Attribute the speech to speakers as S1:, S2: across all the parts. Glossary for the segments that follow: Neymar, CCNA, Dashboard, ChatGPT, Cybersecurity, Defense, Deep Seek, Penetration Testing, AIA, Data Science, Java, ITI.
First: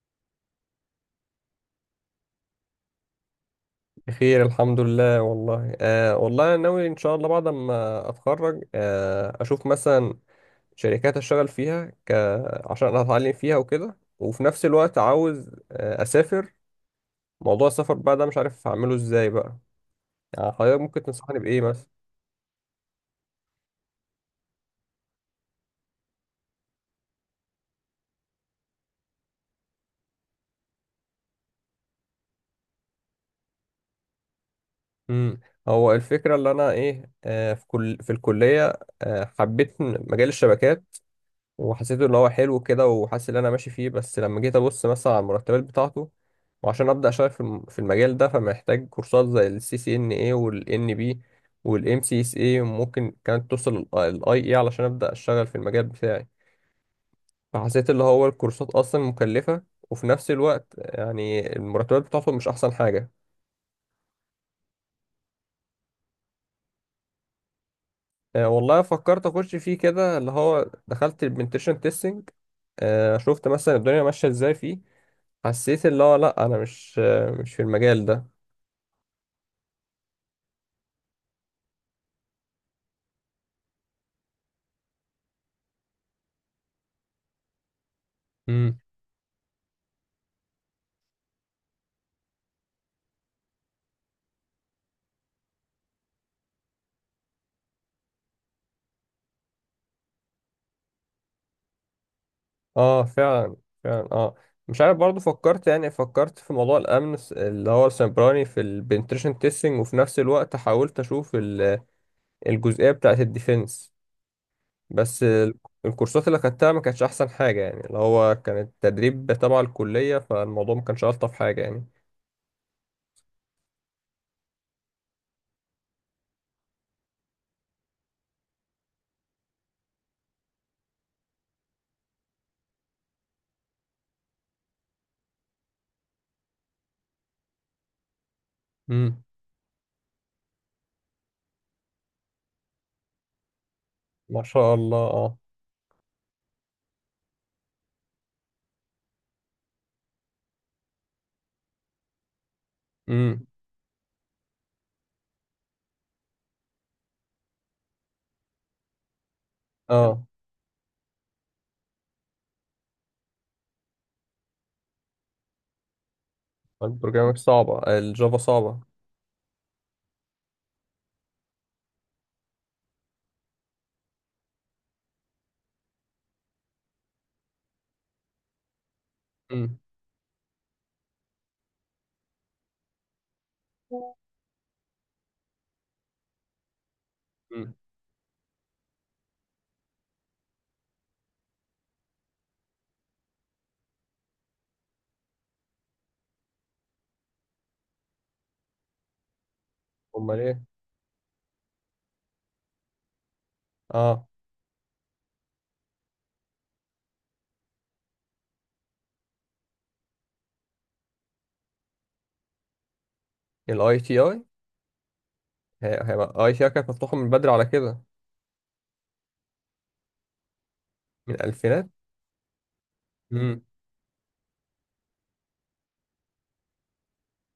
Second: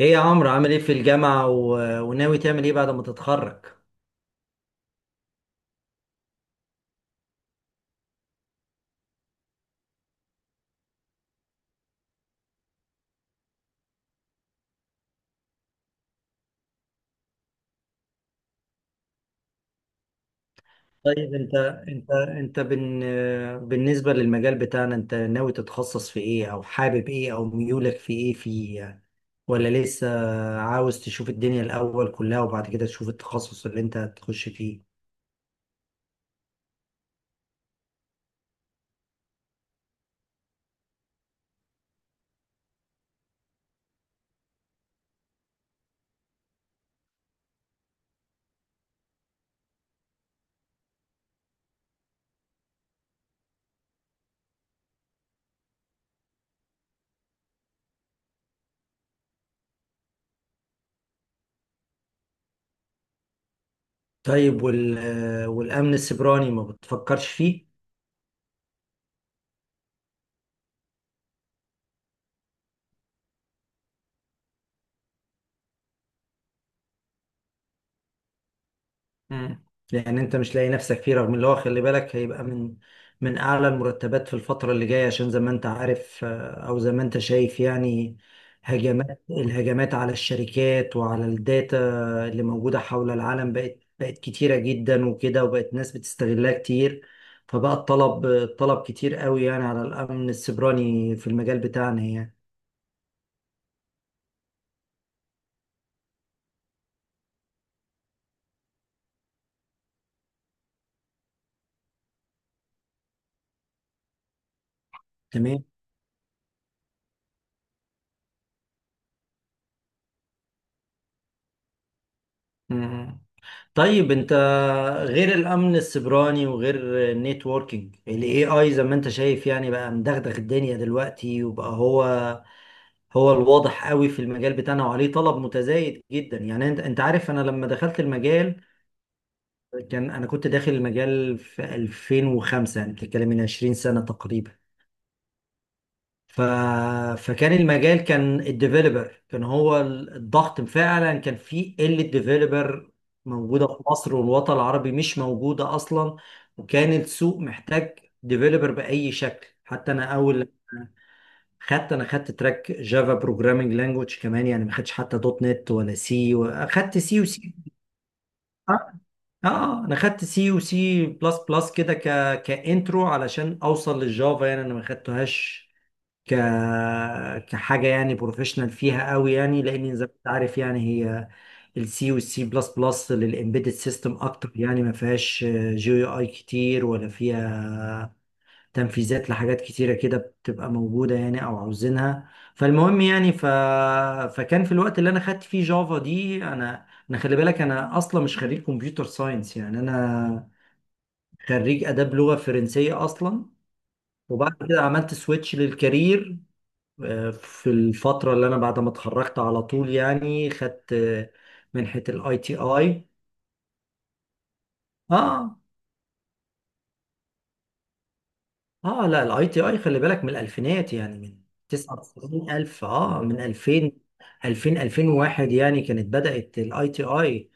S1: ايه يا عمرو، عامل ايه في الجامعة وناوي تعمل ايه بعد ما تتخرج؟
S2: بخير الحمد لله والله. والله أنا ناوي ان شاء الله بعد ما اتخرج اشوف مثلا شركات اشتغل فيها عشان أنا اتعلم فيها وكده، وفي نفس الوقت عاوز اسافر. موضوع السفر بقى ده مش عارف اعمله ازاي بقى. يعني حضرتك ممكن
S1: طيب
S2: تنصحني
S1: انت،
S2: بايه مثلا؟
S1: انت انت بن... بالنسبة للمجال بتاعنا، انت ناوي تتخصص في ايه او حابب ايه او ميولك في ايه فيه يعني، ولا لسه عاوز تشوف الدنيا الاول كلها وبعد كده تشوف التخصص اللي انت هتخش فيه؟
S2: امم هو الفكرة اللي انا ايه آه في الكلية حبيت مجال الشبكات. وحسيته اللي هو حلو كده، وحاسس ان انا ماشي فيه. بس لما جيت ابص مثلا على المرتبات بتاعته، وعشان ابدا اشتغل في المجال ده، فمحتاج كورسات زي السي سي ان اي والان بي والام سي اس اي، وممكن كانت توصل الاي اي علشان ابدا اشتغل في المجال بتاعي. فحسيت اللي هو الكورسات اصلا مكلفه، وفي نفس الوقت يعني المرتبات بتاعته مش احسن حاجه.
S1: طيب والامن السيبراني ما بتفكرش فيه؟
S2: والله فكرت اخش فيه كده اللي هو دخلت البنتشن تيستنج. شفت مثلا الدنيا ماشيه ازاي فيه، حسيت اللي هو لا، انا مش في المجال ده.
S1: مم. لان انت مش لاقي نفسك فيه، رغم اللي هو خلي بالك هيبقى من اعلى المرتبات في الفتره اللي جايه، عشان زي ما انت عارف، او زي ما انت شايف يعني،
S2: امم
S1: الهجمات على الشركات وعلى الداتا اللي موجوده حول العالم بقت كتيره جدا وكده، وبقت ناس بتستغلها كتير، فبقى الطلب كتير قوي يعني على الامن السيبراني في المجال بتاعنا يعني.
S2: اه، فعلا فعلا، اه. مش عارف برضو فكرت في موضوع الامن اللي هو السيبراني في البنتريشن تيستنج. وفي نفس الوقت حاولت اشوف الجزئيه بتاعه الديفense. بس
S1: تمام.
S2: الكورسات اللي خدتها ما كانتش احسن حاجه، يعني اللي هو كانت تدريب تبع الكليه. فالموضوع ما كانش الطف حاجه يعني.
S1: مم. طيب انت، غير الامن السيبراني وغير النيتوركينج، الاي اي زي ما انت شايف يعني بقى مدغدغ الدنيا دلوقتي، وبقى هو هو الواضح قوي في المجال بتاعنا وعليه طلب متزايد جدا يعني. انت عارف، انا لما دخلت المجال،
S2: امم.
S1: انا كنت داخل المجال في 2005، يعني بتتكلم من 20 سنة
S2: ما
S1: تقريبا.
S2: شاء الله، اه.
S1: ف... فكان المجال، كان الديفيلوبر كان هو الضغط، فعلا كان في قلة ديفيلوبر
S2: امم،
S1: موجودة في مصر، والوطن العربي مش موجودة أصلا. وكان السوق محتاج ديفيلوبر بأي شكل، حتى أنا
S2: اه.
S1: أول، خدت تراك جافا بروجرامينج لانجوج كمان يعني، ما خدتش حتى دوت نت ولا سي. خدت سي
S2: البروجرامينج
S1: وسي.
S2: صعبه، الجافا صعبه.
S1: اه. انا خدت سي وسي بلس بلس كده، كانترو علشان اوصل للجافا، يعني انا ما خدتهاش ك كحاجه يعني بروفيشنال فيها قوي يعني،
S2: امم،
S1: لان زي ما انت عارف يعني، هي السي والسي بلس بلس للامبيدد سيستم اكتر يعني، ما فيهاش جي يو اي كتير ولا فيها
S2: امم.
S1: تنفيذات لحاجات كتيره كده بتبقى موجوده يعني او عاوزينها. فالمهم يعني، فكان في الوقت اللي انا خدت فيه جافا دي، انا خلي بالك انا اصلا مش خريج كمبيوتر ساينس، يعني
S2: امال
S1: انا
S2: ايه؟
S1: خريج اداب لغه فرنسيه اصلا.
S2: اه.
S1: وبعد كده عملت سويتش للكارير، في الفترة اللي أنا بعد ما اتخرجت، على طول يعني خدت منحة الاي تي اي.
S2: الاي تي اي،
S1: اه.
S2: هيبقى اي تي اي كانت مفتوحه من بدري على كده؟
S1: اه، لا الاي تي اي خلي بالك من الألفينات، يعني
S2: من
S1: من
S2: الالفينات.
S1: 99000، من
S2: امم،
S1: 2000، 2000 2001 يعني كانت بدأت الاي تي اي.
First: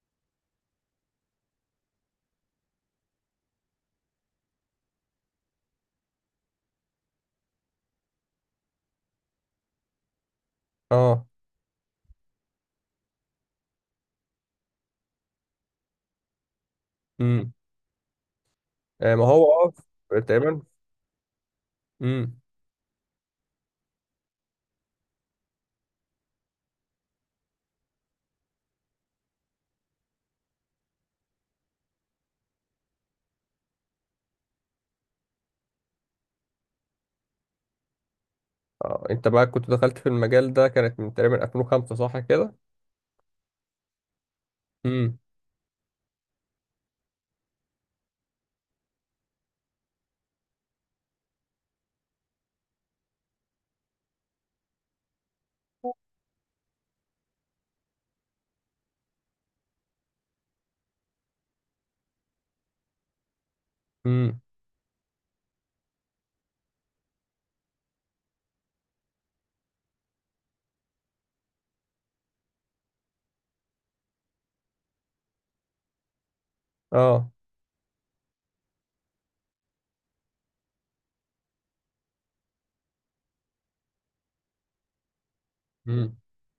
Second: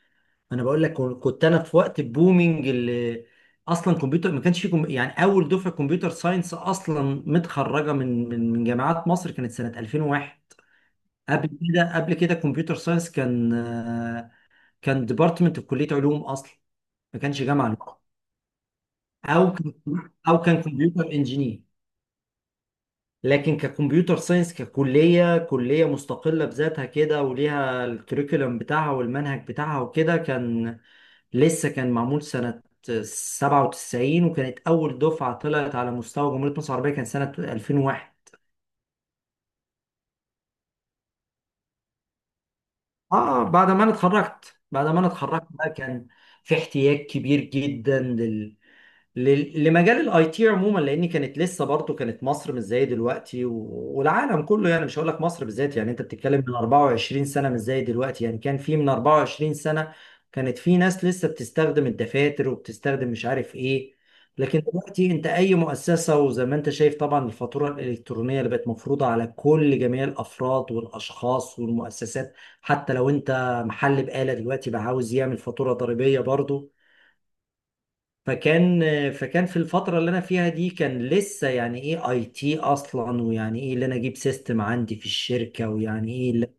S1: أنا بقول لك كنت أنا في وقت البومينج، اللي أصلا كمبيوتر ما كانش في يعني أول دفعة كمبيوتر ساينس أصلا متخرجة من جامعات مصر كانت سنة 2001.
S2: اه،
S1: قبل كده كمبيوتر ساينس كان ديبارتمنت في كليه علوم اصلا، ما كانش
S2: امم.
S1: جامعه لوحده.
S2: آه. ما هو
S1: او كان او
S2: تقريبا.
S1: كان كمبيوتر انجينير.
S2: امم.
S1: لكن ككمبيوتر ساينس، ككليه، كليه مستقله بذاتها كده وليها الكريكولم بتاعها والمنهج بتاعها وكده، كان لسه كان معمول سنه 97، وكانت اول دفعه طلعت على مستوى جمهوريه مصر العربيه كان سنه 2001.
S2: آه. انت بقى كنت دخلت في المجال ده كانت من تقريبا 2005، صح كده؟
S1: اه. بعد ما انا اتخرجت بعد ما انا
S2: امم،
S1: اتخرجت بقى كان في احتياج كبير جدا لمجال الاي تي عموما، لان كانت لسه برضه كانت مصر مش زي دلوقتي والعالم كله يعني، مش هقول لك مصر بالذات يعني، انت بتتكلم من 24 سنه مش زي دلوقتي. يعني كان في من 24 سنه كانت في ناس لسه بتستخدم الدفاتر، وبتستخدم مش عارف ايه.
S2: امم،
S1: لكن دلوقتي انت اي مؤسسه، وزي ما انت شايف طبعا الفاتوره الالكترونيه اللي بقت مفروضه على كل جميع الافراد والاشخاص والمؤسسات، حتى لو انت محل بقاله دلوقتي بقى عاوز يعمل فاتوره ضريبيه برضه.
S2: اه،
S1: فكان فكان في الفترة اللي أنا فيها دي، كان لسه يعني إيه أي تي أصلا، ويعني إيه اللي أنا أجيب سيستم عندي في الشركة، ويعني
S2: امم،
S1: إيه ال-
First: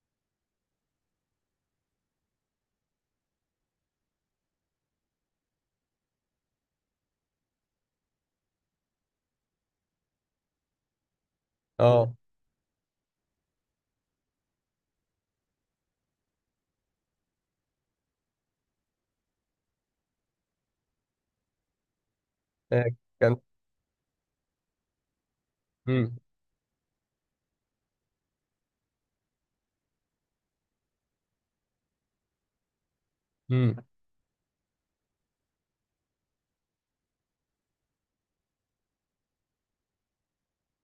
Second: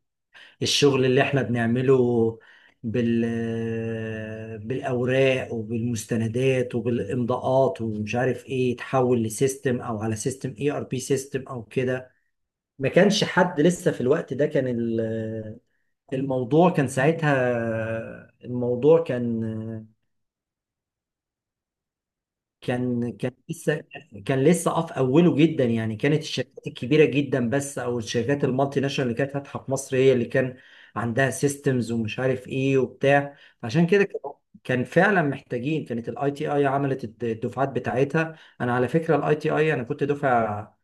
S1: الشغل اللي إحنا بنعمله بال بالأوراق وبالمستندات وبالإمضاءات ومش عارف إيه، يتحول لسيستم أو على سيستم إي آر بي سيستم أو كده.
S2: اه.
S1: ما كانش حد لسه في الوقت ده. كان الموضوع كان ساعتها، الموضوع كان
S2: آه،
S1: كان كان
S2: كان.
S1: لسه، كان لسه في اوله جدا يعني.
S2: امم،
S1: كانت الشركات الكبيره جدا بس، او الشركات المالتي ناشونال اللي كانت فاتحه في مصر، هي اللي كان عندها سيستمز ومش عارف ايه وبتاع.
S2: امم.
S1: عشان كده كان، كان فعلا محتاجين، كانت الاي تي اي عملت الدفعات بتاعتها. انا على فكره الاي تي اي، انا كنت دفعه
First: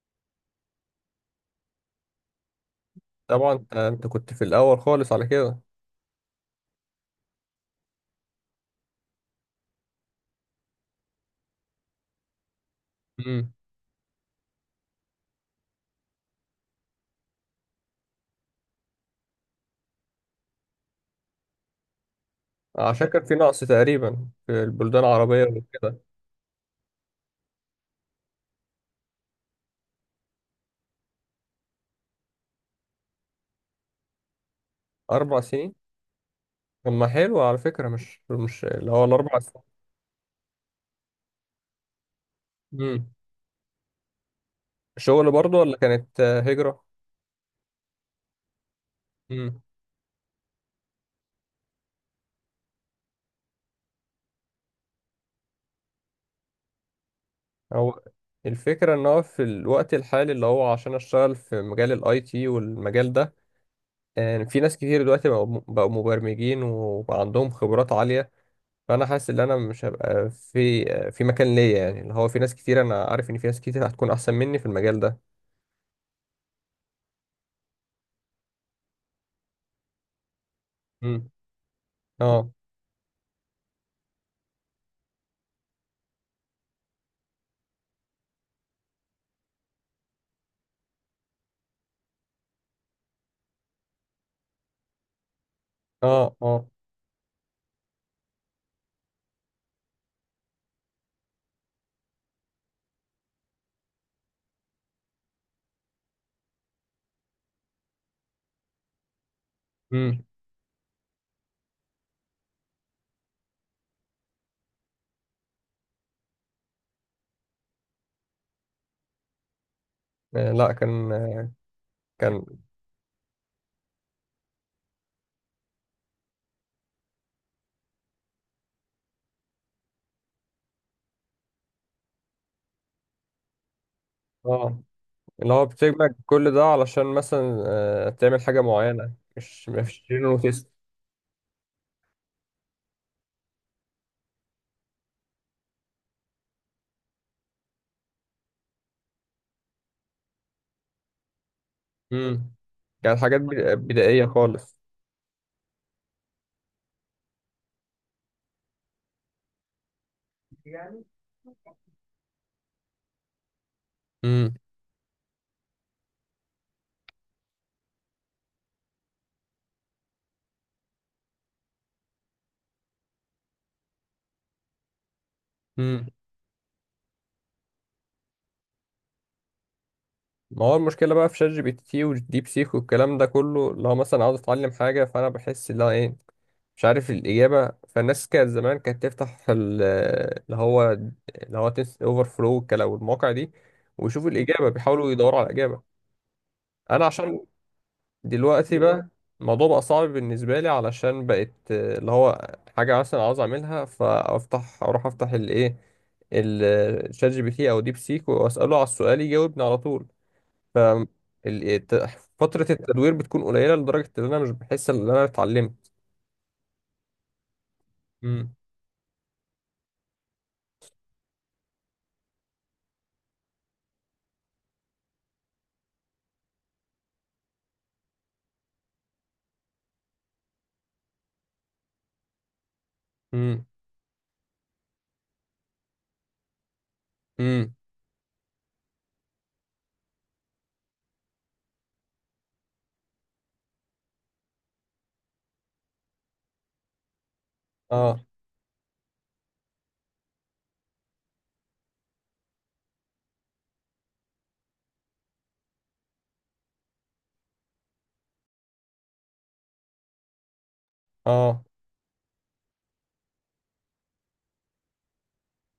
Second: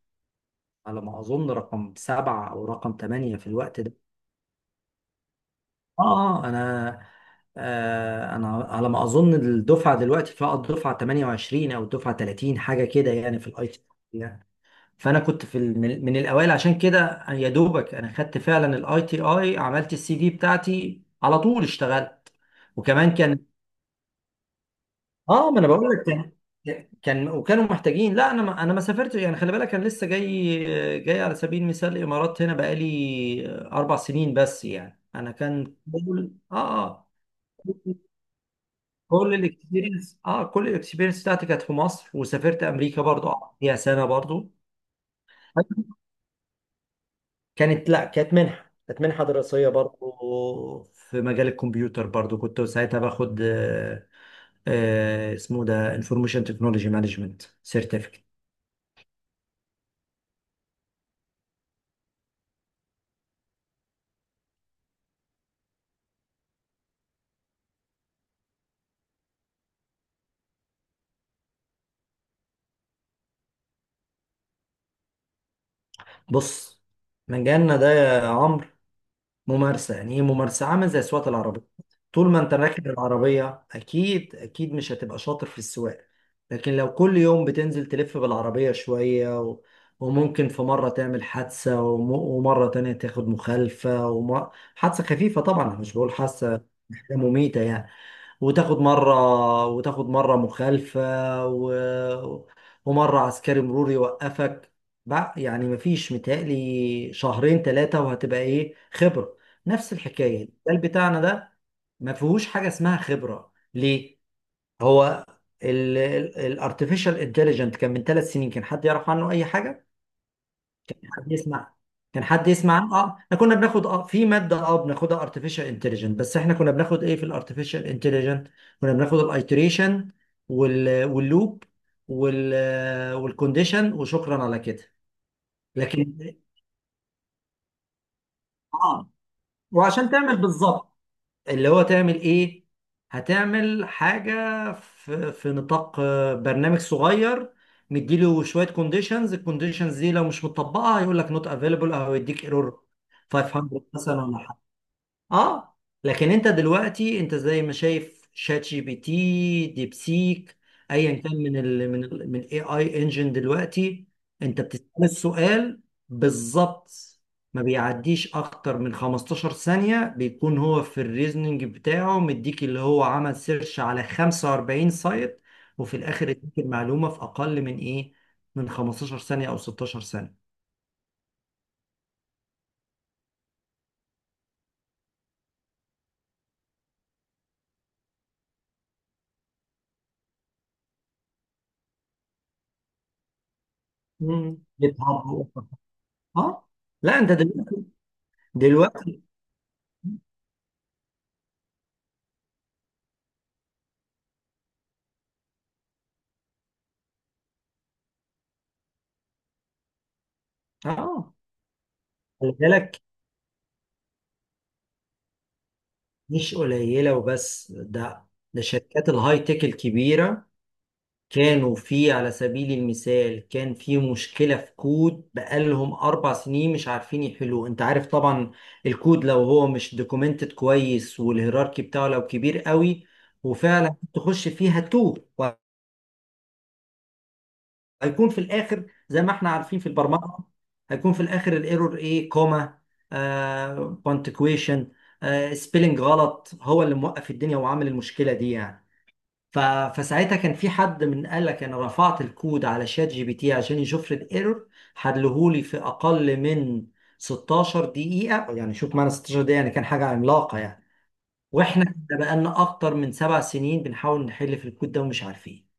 S1: على ما اظن رقم 7 او رقم 8 في
S2: طبعا انت
S1: الوقت ده.
S2: أنت كنت في الاول خالص على كده.
S1: اه. انا، انا على ما اظن الدفعه دلوقتي فيها الدفعه 28 او الدفعه 30، حاجه كده يعني في
S2: امم.
S1: الاي تي يعني. فانا كنت في من الاوائل، عشان كده يا دوبك انا خدت فعلا الاي تي اي، عملت السي في بتاعتي على طول اشتغلت.
S2: عشان
S1: وكمان
S2: كان في
S1: كان،
S2: نقص تقريبا في البلدان العربيه
S1: اه ما انا بقول
S2: وكده.
S1: لك كان وكانوا محتاجين. لا انا، ما سافرتش يعني، خلي بالك انا لسه جاي على سبيل المثال، الامارات هنا بقالي 4 سنين بس يعني. انا
S2: اربع سنين.
S1: كان
S2: طب ما
S1: اه.
S2: حلو، على فكره.
S1: اه،
S2: مش اللي هو الاربع
S1: كل الاكسبيرينس بتاعتي كانت في مصر، وسافرت امريكا
S2: سنين،
S1: برضو، قعدت فيها سنه برضو.
S2: شغل برضه ولا كانت هجرة؟
S1: كانت، لا كانت منحه
S2: امم
S1: دراسيه برضو في مجال الكمبيوتر برضو، كنت ساعتها باخد اسمه ده انفورميشن تكنولوجي مانجمنت
S2: هو
S1: سيرتيفيكت.
S2: الفكرة ان هو في الوقت الحالي، اللي هو عشان اشتغل في مجال الاي تي والمجال ده، يعني في ناس كتير دلوقتي بقوا مبرمجين وبقى عندهم خبرات عالية. فانا حاسس ان انا مش هبقى في في مكان ليا، يعني اللي هو في ناس كتير. انا عارف ان في ناس كتير هتكون احسن مني في المجال ده.
S1: بص، مجالنا ده يا عمرو ممارسة. يعني ايه ممارسة؟ عامل زي
S2: امم،
S1: سواقة العربية، طول ما
S2: اه،
S1: انت راكب العربية اكيد اكيد مش هتبقى شاطر في السواقة. لكن لو كل يوم بتنزل تلف بالعربية شوية، وممكن في مرة تعمل حادثة، ومرة تانية تاخد مخالفة، حادثة خفيفة طبعا، أنا مش بقول
S2: اه،
S1: حادثة
S2: اه،
S1: حاجة مميتة يعني. وتاخد مرة مخالفة، و... ومرة عسكري مرور يوقفك، بقى يعني مفيش. متهيألي شهرين ثلاثة وهتبقى ايه خبرة. نفس
S2: امم.
S1: الحكاية المجال بتاعنا ده، ما فيهوش حاجة اسمها خبرة ليه؟ هو الارتفيشال انتليجنت كان من 3 سنين كان حد يعرف عنه اي حاجة؟
S2: آه، لا. كان
S1: حد
S2: آه،
S1: يسمع كان
S2: كان
S1: حد يسمع عنه؟ اه، احنا كنا بناخد في ماده بناخدها ارتفيشال انتليجنت، بس احنا كنا بناخد ايه في الارتفيشال انتليجنت؟ كنا بناخد الايتريشن، واللوب، وال والكونديشن، وشكرا على
S2: اه.
S1: كده.
S2: اللي هو بتجمع
S1: لكن
S2: كل ده علشان مثلا تعمل حاجة
S1: اه،
S2: معينة مش مفيش.
S1: وعشان تعمل بالظبط، اللي هو تعمل ايه، هتعمل حاجة في, نطاق برنامج صغير. مديله شوية كونديشنز، الكونديشنز دي لو مش مطبقة هيقول لك نوت افيلبل، او يديك
S2: امم
S1: ايرور
S2: كانت حاجات
S1: 500 مثلا
S2: بدائية
S1: ولا.
S2: خالص.
S1: اه. لكن انت دلوقتي، انت زي ما شايف شات جي بي تي، ديبسيك، ايا كان من اي اي انجن دلوقتي،
S2: امم،
S1: انت بتسأل السؤال بالظبط، ما بيعديش اكتر من 15 ثانية، بيكون هو في الريزنينج بتاعه، مديك اللي هو عمل سيرش على 45 سايت، وفي
S2: امم.
S1: الاخر اديك المعلومة في اقل من ايه، من 15 ثانية او 16 ثانية.
S2: ما هو المشكلة بقى في شات جي بي تي والديب سيك والكلام ده كله، لو مثلا عاوز اتعلم حاجة، فانا بحس ان انا مش عارف الإجابة. فالناس كانت زمان كانت تفتح اللي هو تنس اوفر فلو والكلام والمواقع دي، ويشوفوا
S1: مم.
S2: الإجابة،
S1: جيت
S2: بيحاولوا يدوروا على
S1: هاب.
S2: الإجابة.
S1: اه،
S2: انا
S1: لا انت
S2: عشان
S1: دلوقتي
S2: دلوقتي بقى
S1: دلوقتي
S2: الموضوع بقى صعب بالنسبة لي، علشان بقت اللي هو حاجة مثلا عاوز أعملها، فأفتح أروح أفتح الشات جي بي تي أو ديب سيك، وأسأله على السؤال يجاوبني على طول. ف ال-
S1: اه
S2: الت-
S1: خلي
S2: فترة
S1: بالك،
S2: التدوير بتكون قليلة لدرجة إن أنا مش بحس إن أنا اتعلمت.
S1: مش قليلة وبس، ده
S2: امم،
S1: ده شركات الهاي تك الكبيرة، كانوا في على سبيل المثال كان في مشكلة في كود بقالهم 4 سنين مش عارفين يحلوه. أنت عارف طبعا الكود لو هو مش دوكومنتد كويس والهيراركي بتاعه لو كبير قوي،
S2: امم،
S1: وفعلا تخش فيها توه،
S2: امم،
S1: هيكون في الاخر زي ما احنا عارفين في البرمجه، هيكون في الاخر الايرور ايه؟ كوما، آه، بونتكويشن، آه، سبيلنج غلط هو اللي موقف الدنيا وعامل
S2: اه،
S1: المشكله دي يعني. ف... فساعتها كان في حد من قال لك انا رفعت الكود على شات جي بي تي عشان يشوف لي الايرور، حلهولي في اقل من 16 دقيقه يعني، شوف معنا 16 دقيقه يعني كان حاجه عملاقه يعني.
S2: اه.
S1: واحنا بقالنا اكتر من 7 سنين بنحاول نحل في الكود ده ومش عارفين.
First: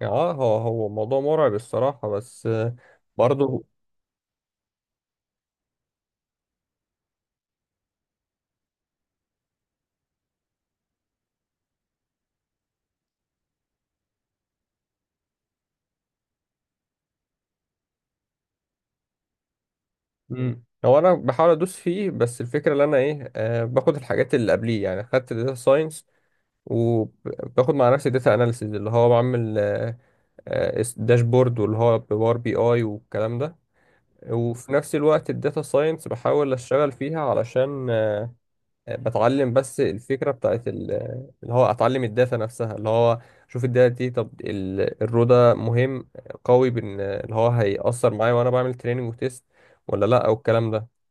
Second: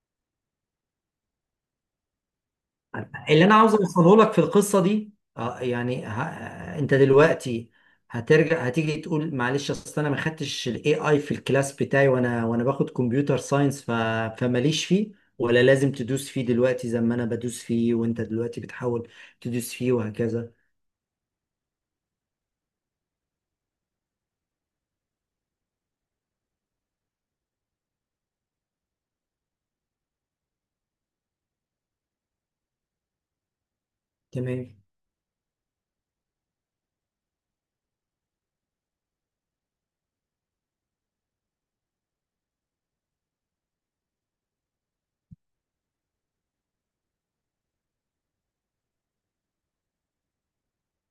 S2: يعني اه، هو موضوع مرعب الصراحة، بس
S1: اللي انا
S2: برضه.
S1: عاوز اوصله لك في القصه دي، يعني انت دلوقتي هترجع هتيجي تقول معلش اصل انا ما خدتش الاي اي في الكلاس بتاعي، وانا باخد كمبيوتر ساينس، فماليش فيه، ولا لازم تدوس فيه دلوقتي زي ما انا بدوس فيه، وانت دلوقتي بتحاول تدوس فيه وهكذا.
S2: هو انا بحاول ادوس فيه، بس الفكره اللي انا ايه آه باخد الحاجات اللي قبليه. يعني خدت داتا ساينس، وباخد مع نفسي داتا اناليسيز اللي هو بعمل داشبورد واللي هو بباور بي اي والكلام ده.
S1: تمام.
S2: وفي نفس الوقت الداتا ساينس بحاول اشتغل فيها علشان بتعلم. بس الفكره بتاعت اللي هو اتعلم الداتا نفسها، اللي هو شوف الداتا دي. طب الرو ده مهم قوي، بان اللي هو هيأثر معايا وانا بعمل تريننج وتيست ولا لا او الكلام ده.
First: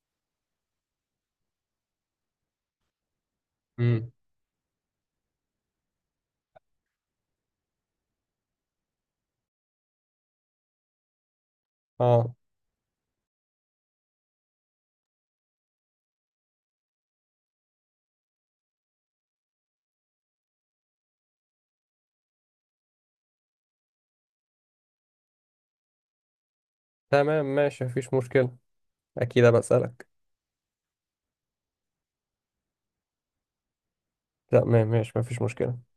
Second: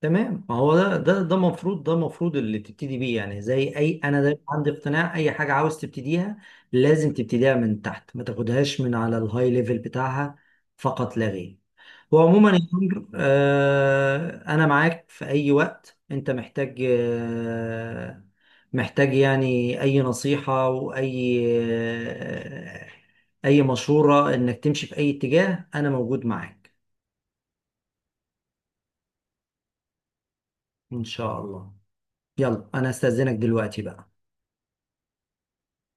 S1: تمام، ما هو ده المفروض اللي تبتدي بيه يعني، زي اي،
S2: امم،
S1: انا دايما عندي اقتناع اي حاجه عاوز تبتديها لازم تبتديها من تحت، ما تاخدهاش من على الهاي ليفل بتاعها فقط لا غير.
S2: اه،
S1: وعموما يا عمرو، انا معاك في اي وقت انت محتاج، محتاج يعني اي نصيحه واي اي مشوره انك تمشي في اي اتجاه، انا موجود معاك.
S2: تمام ماشي مفيش مشكلة. أكيد أبقى أسألك.
S1: ان شاء الله. يلا انا استاذنك دلوقتي بقى.
S2: تمام ماشي مفيش مشكلة.